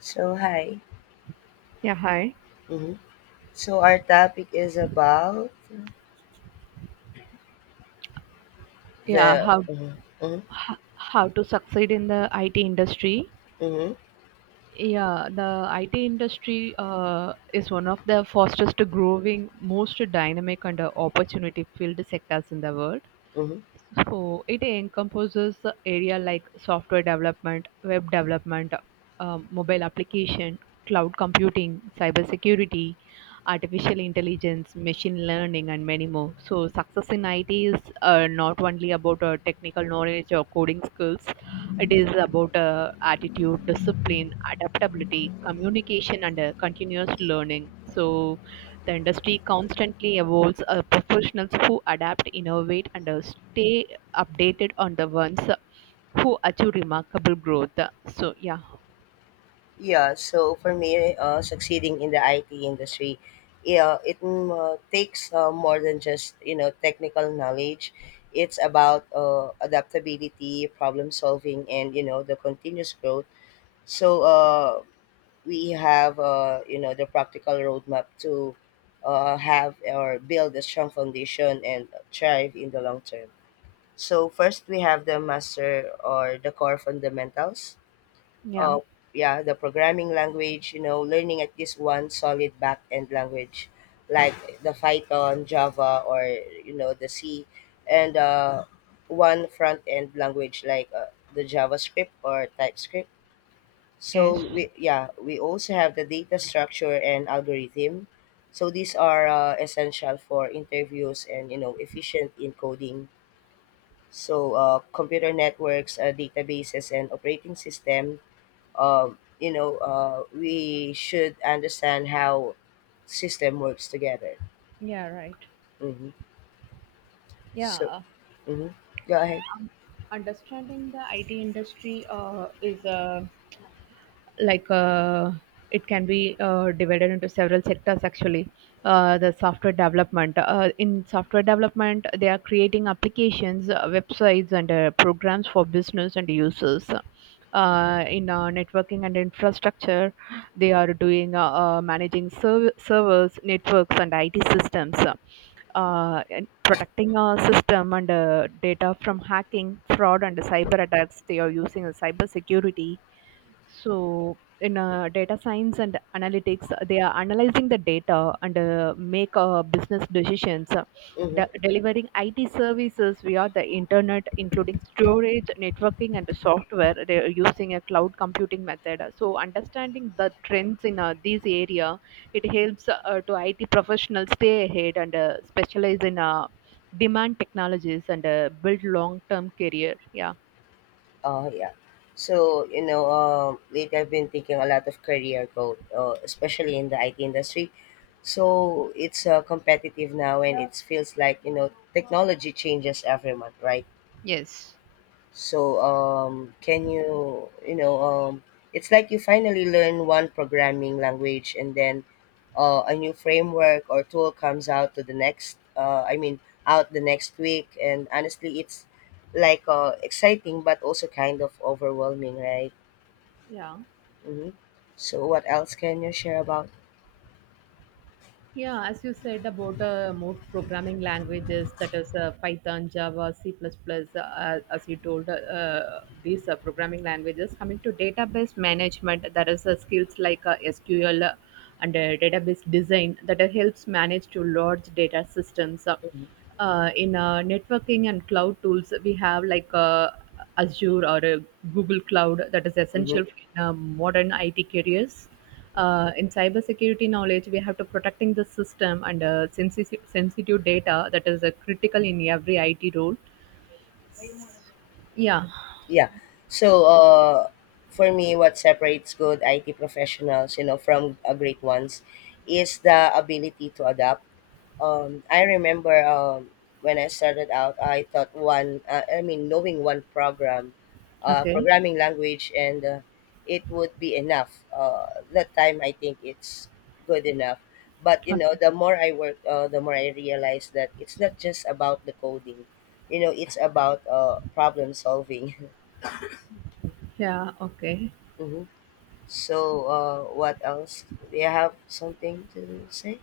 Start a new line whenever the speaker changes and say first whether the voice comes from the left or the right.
left: So, hi.
right: Yeah, hi.
left: Mm-hmm. So, our topic is about
right: Yeah, how
left: Mm-hmm. Mm-hmm.
right: how to succeed in the IT industry.
left: Mm-hmm.
right: Yeah the IT industry is one of the fastest growing, most dynamic, and opportunity filled sectors in the world.
left: Mm-hmm.
right: So it encompasses the area like software development, web development, mobile application, cloud computing, cybersecurity, artificial intelligence, machine learning, and many more. So success in IT is not only about technical knowledge or coding skills. It is about attitude, discipline, adaptability, communication, and continuous learning. So the industry constantly evolves. Professionals who adapt, innovate, and stay updated on the ones who achieve remarkable growth. So yeah,
left: Yeah, so, for me, succeeding in the IT industry takes more than just, technical knowledge. It's about adaptability, problem solving, and, the continuous growth. So, we have, the practical roadmap to have or build a strong foundation and thrive in the long term. So first we have the master or the core fundamentals.
right: yeah,
left: Uh, yeah, the programming language, learning at least one solid back-end language like the Python, Java, or, the C, and one front-end language like the JavaScript or TypeScript. So
right: yes.
left: we yeah, we also have the data structure and algorithm. So these are essential for interviews and efficient encoding. So computer networks, databases, and operating system, we should understand how system works together.
right: Yeah, right.
left: hmm
right: Yeah,
left: so mhm. Go ahead.
right: understanding the IT industry is like it can be divided into several sectors actually. The software development. In software development, they are creating applications, websites, and programs for business and users. In networking and infrastructure, they are doing managing servers, networks, and it systems. And protecting our system and data from hacking, fraud, and cyber attacks, they are using cyber security. So in data science and analytics, they are analyzing the data and make business decisions.
left: Mm-hmm.
right: Delivering IT services via the internet, including storage, networking, and the software. They are using a cloud computing method. So understanding the trends in these area, it helps to IT professionals stay ahead and specialize in demand technologies and build long-term career. Yeah.
left: uh, yeah so lately I've been thinking a lot of career growth, especially in the IT industry. So it's competitive now, and it feels like technology changes every month, right?
right: Yes.
left: So, can you, it's like you finally learn one programming language, and then a new framework or tool comes out to the next, I mean, out the next week. And honestly, it's like exciting, but also kind of overwhelming, right?
right: Yeah.
left: Mm-hmm. So, what else can you share about?
right: Yeah, as you said about more programming languages, that is Python, Java, C++, plus plus, as you told, these programming languages. Coming to database management, there is skills like SQL and database design that helps manage to large data systems. In networking and cloud tools, we have like Azure or Google Cloud, that is essential
left: Mm-hmm.
right: in modern it careers. In cybersecurity knowledge, we have to protecting the system and sensitive, sensitive data that is critical in every it role. Yeah,
left: Yeah. So, for me, what separates good IT professionals, from a great ones, is the ability to adapt. I remember when I started out, I thought, knowing one
right: okay.
left: programming language, and it would be enough. That time, I think it's good enough. But you
right: Okay.
left: know, the more I work, the more I realize that it's not just about the coding. You know, it's about problem solving.
right: Yeah, okay.
left: hmm So, what else? Do you have something to say?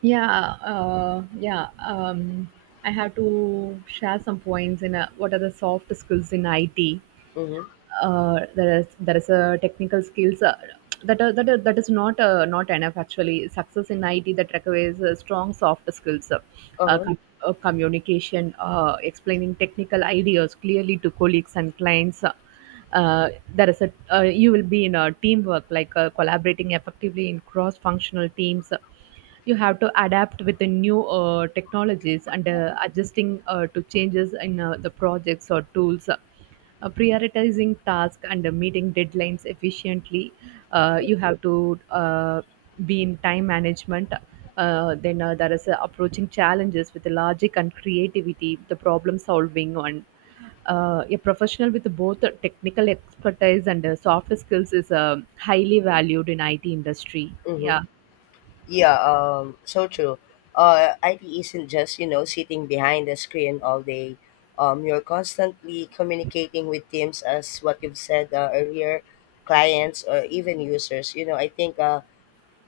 right: Yeah, yeah, I have to share some points in what are the soft skills in it.
left: Mm-hmm.
right: There is a technical skills that is not not enough actually. Success in IT that requires strong soft skills. Uh,
left: Uh-huh.
right: com- Communication, explaining technical ideas clearly to colleagues and clients. There is a you will be in a teamwork like collaborating effectively in cross functional teams. You have to adapt with the new technologies and adjusting to changes in the projects or tools. Prioritizing tasks and meeting deadlines efficiently. You have to be in time management. Then there is approaching challenges with logic and creativity, the problem solving, and a professional with both technical expertise and soft skills is highly valued in IT industry.
left: Mm-hmm.
right: Yeah,
left: Yeah, so true. IT isn't just, sitting behind the screen all day. You're constantly communicating with teams as what you've said earlier, clients or even users. You know, I think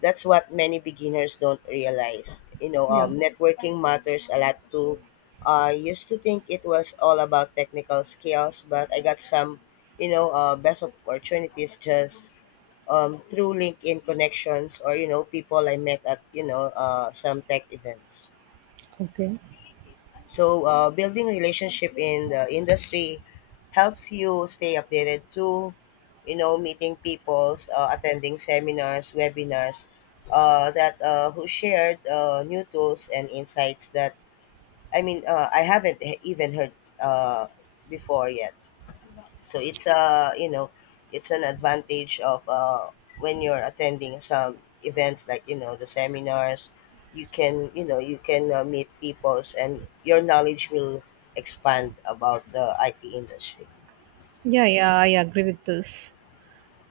left: that's what many beginners don't realize. You know,
right: yeah.
left: networking matters a lot too. I used to think it was all about technical skills, but I got some, best opportunities just through LinkedIn connections, or people I met at some tech events.
right: Okay.
left: So, building relationship in the industry helps you stay updated too. You know, meeting peoples, attending seminars, webinars, that who shared new tools and insights that I haven't even heard uh, before yet. So it's a it's an advantage of when you're attending some events like the seminars. You can you can meet peoples, and your knowledge will expand about the IT industry.
right: Yeah, yeah, I agree with this.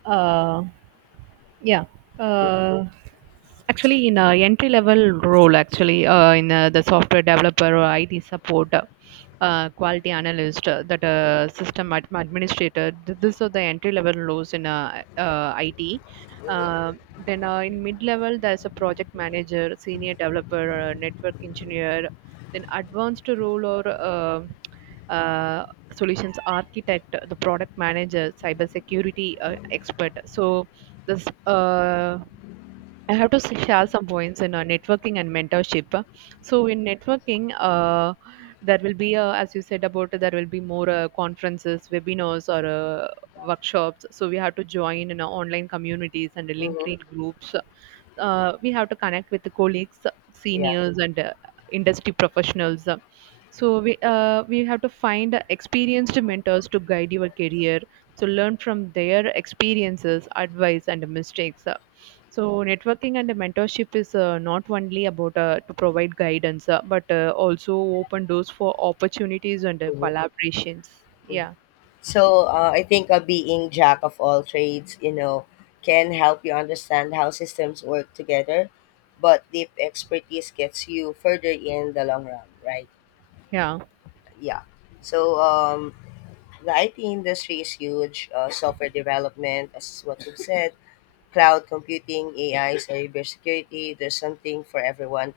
right: Uh, yeah. Uh, Actually, in a entry level role actually in the software developer or IT support, quality analyst, that system administrator, these are the entry level roles in IT.
left: Mm-hmm.
right: uh, then in mid level, there's a project manager, senior developer, network engineer. Then advanced role, or uh, solutions architect, the product manager, cybersecurity expert. So this uh, I have to share some points in networking and mentorship. So in networking, there will be, as you said about, there will be more conferences, webinars, or workshops. So we have to join in online communities and
left: Mm-hmm.
right: LinkedIn groups. We have to connect with the colleagues,
left: Yeah.
right: seniors, and industry professionals. We have to find experienced mentors to guide your career. So learn from their experiences, advice, and mistakes. So networking and mentorship is not only about to provide guidance, but also open doors for opportunities and
left: Mm-hmm.
right: collaborations.
left: hmm
right: Yeah,
left: So I think being jack of all trades, can help you understand how systems work together, but deep expertise gets you further in the long run, right?
right: yeah,
left: Yeah. So the IT industry is huge. Software development, as what you've said, cloud computing, AI, cybersecurity. There's something for everyone.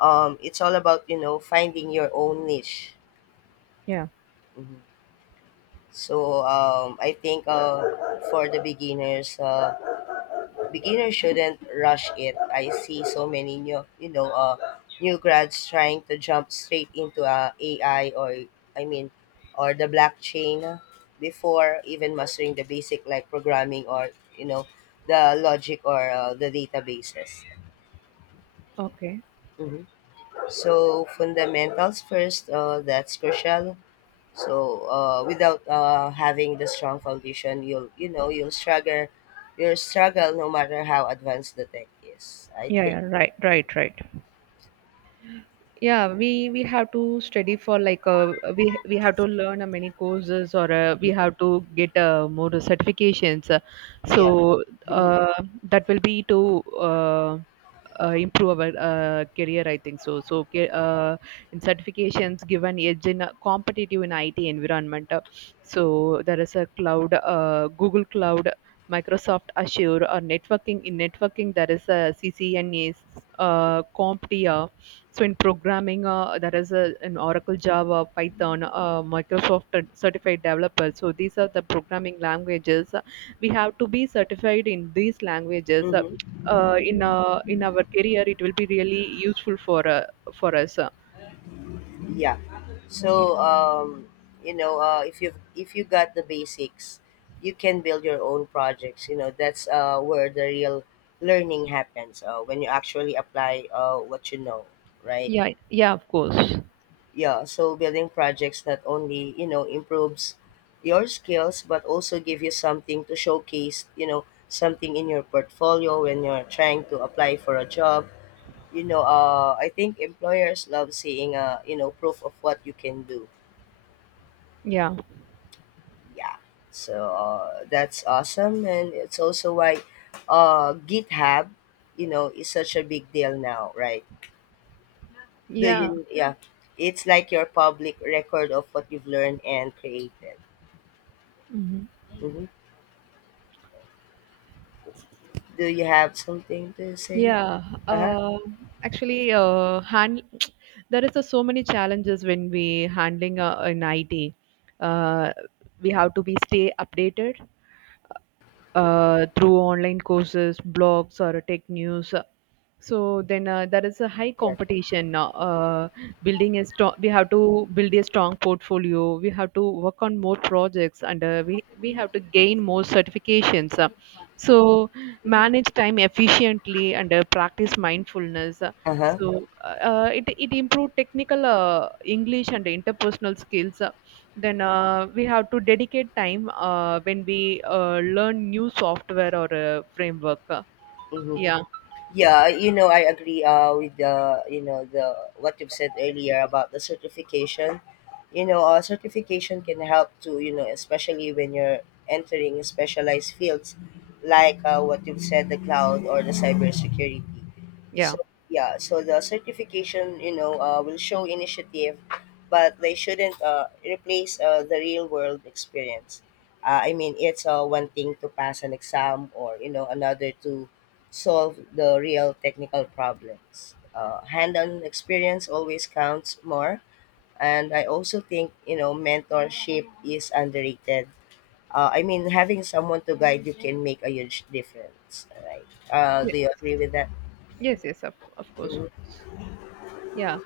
left: It's all about finding your own niche.
right: yeah.
left: Mhm. So I think beginners shouldn't rush it. I see so many new, new grads trying to jump straight into AI or, I mean, or the blockchain before even mastering the basic like programming, or, you know, the logic, or the databases.
right: Okay.
left: Mhm. So fundamentals first, that's crucial. So without having the strong foundation, you'll you'll struggle no matter how advanced the tech is, I
right: Yeah,
left: think.
right: yeah. Right, right, right. We have to study for like we have to learn many courses, or we have to get more certifications. So
left: Yeah.
right: uh, that will be to uh, improve our career, I think. So so ca- in Certifications give an edge in a competitive in it environment. So there is a cloud, Google Cloud, Microsoft Azure, or networking. In networking, there is a CCNA, CompTIA. So in programming, there is a, an Oracle, Java, Python, Microsoft certified developer. So these are the programming languages. We have to be certified in these languages.
left: hmm
right: In our career, it will be really useful for us.
left: Yeah. So if you got the basics, you can build your own projects. You know, that's where the real learning happens when you actually apply what you know, right?
right: Yeah, yeah, of course.
left: Yeah. So building projects not only improves your skills, but also give you something to showcase. You know, something in your portfolio when you're trying to apply for a job. You know, I think employers love seeing proof of what you can do.
right: Yeah,
left: Yeah. So that's awesome, and it's also why GitHub, is such a big deal now, right? Do
right: yeah.
left: you? Yeah. It's like your public record of what you've learned and created.
right: Mhm.
left: hmm Do you have something to say?
right: Yeah,
left: Uh huh.
right: uh, actually, hand there is a so many challenges when we handling an IT. Uh, we have to be stay updated through online courses, blogs, or tech news. So then there is a high
left: Yeah.
right: competition now. Uh, building a strong we have to build a strong portfolio. We have to work on more projects, and we have to gain more certifications. So Manage time efficiently and practice mindfulness. uh,
left: Uh huh.
right: so uh, uh, it, it improve technical english and interpersonal skills. Then we have to dedicate time when we learn new software or framework.
left: hmm
right: Yeah,
left: Yeah, you know, I agree with the, what you've said earlier about the certification. You know, certification can help to, especially when you're entering specialized fields like what you've said, the cloud or the cybersecurity.
right: yeah.
left: So, yeah, so the certification, will show initiative, but they shouldn't replace the real world experience. I mean, it's one thing to pass an exam, or, another to solve the real technical problems. Hand-on experience always counts more, and I also think mentorship is underrated. I mean, having someone to guide you can make a huge difference, right? Do you agree with that?
right: Yes, yes, of course, of
left: Mm-hmm.
right: course. Yeah.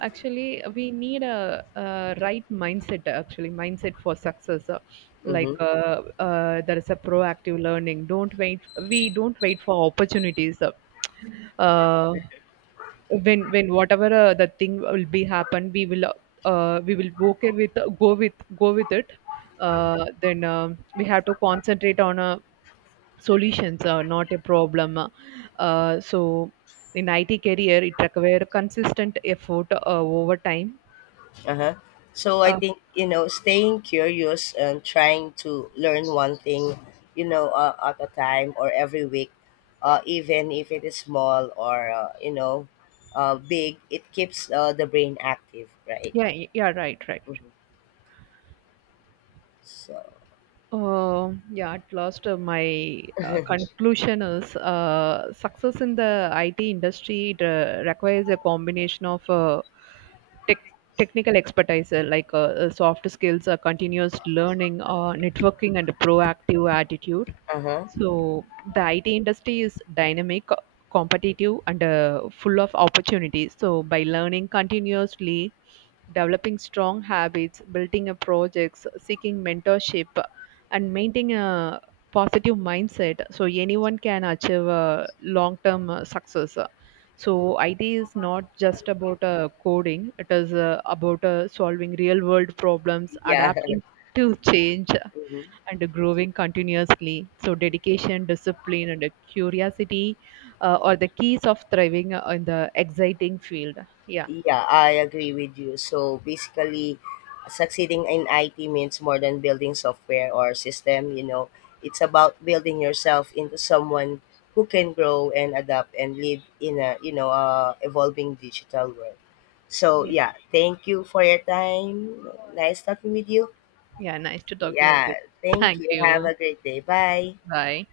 right: Actually, we need a right mindset, actually, mindset for success. Like there is a proactive learning. Don't wait. We don't wait for opportunities. Uh, when, whatever the thing will be happen, we will okay with go with go with it. Then we have to concentrate on a solutions, are not a problem. So, in IT career, it requires consistent effort over time.
left: Uh-huh. So I
right: Uh,
left: think, staying curious and trying to learn one thing, at a time or every week, even if it is small or, big, it keeps the brain active, right?
right: yeah, yeah, right, right.
left: hmm So,
right: Yeah, at last, my conclusion is success in the IT industry, it requires a combination of tech technical expertise, soft skills, continuous learning, networking, and a proactive attitude.
left: uh-huh.
right: So the IT industry is dynamic, competitive, and full of opportunities. So by learning continuously, developing strong habits, building a projects, seeking mentorship, and maintaining a positive mindset, so anyone can achieve long-term success. So IT is not just about coding; it is about solving real-world problems,
left: Yeah.
right: adapting to change, and growing continuously. So dedication, discipline, and curiosity are the keys of thriving in the exciting field. Yeah.
left: Yeah, I agree with you. So basically, succeeding in IT means more than building software or system, you know. It's about building yourself into someone who can grow and adapt and live in a, evolving digital world. So
right: Yeah.
left: yeah, thank you for your time. Nice talking with you.
right: Yeah, nice to talking with
left: Yeah,
right: you.
left: thank
right: Thank
left: you. Have
right: you.
left: a great day. Bye.
right: Bye.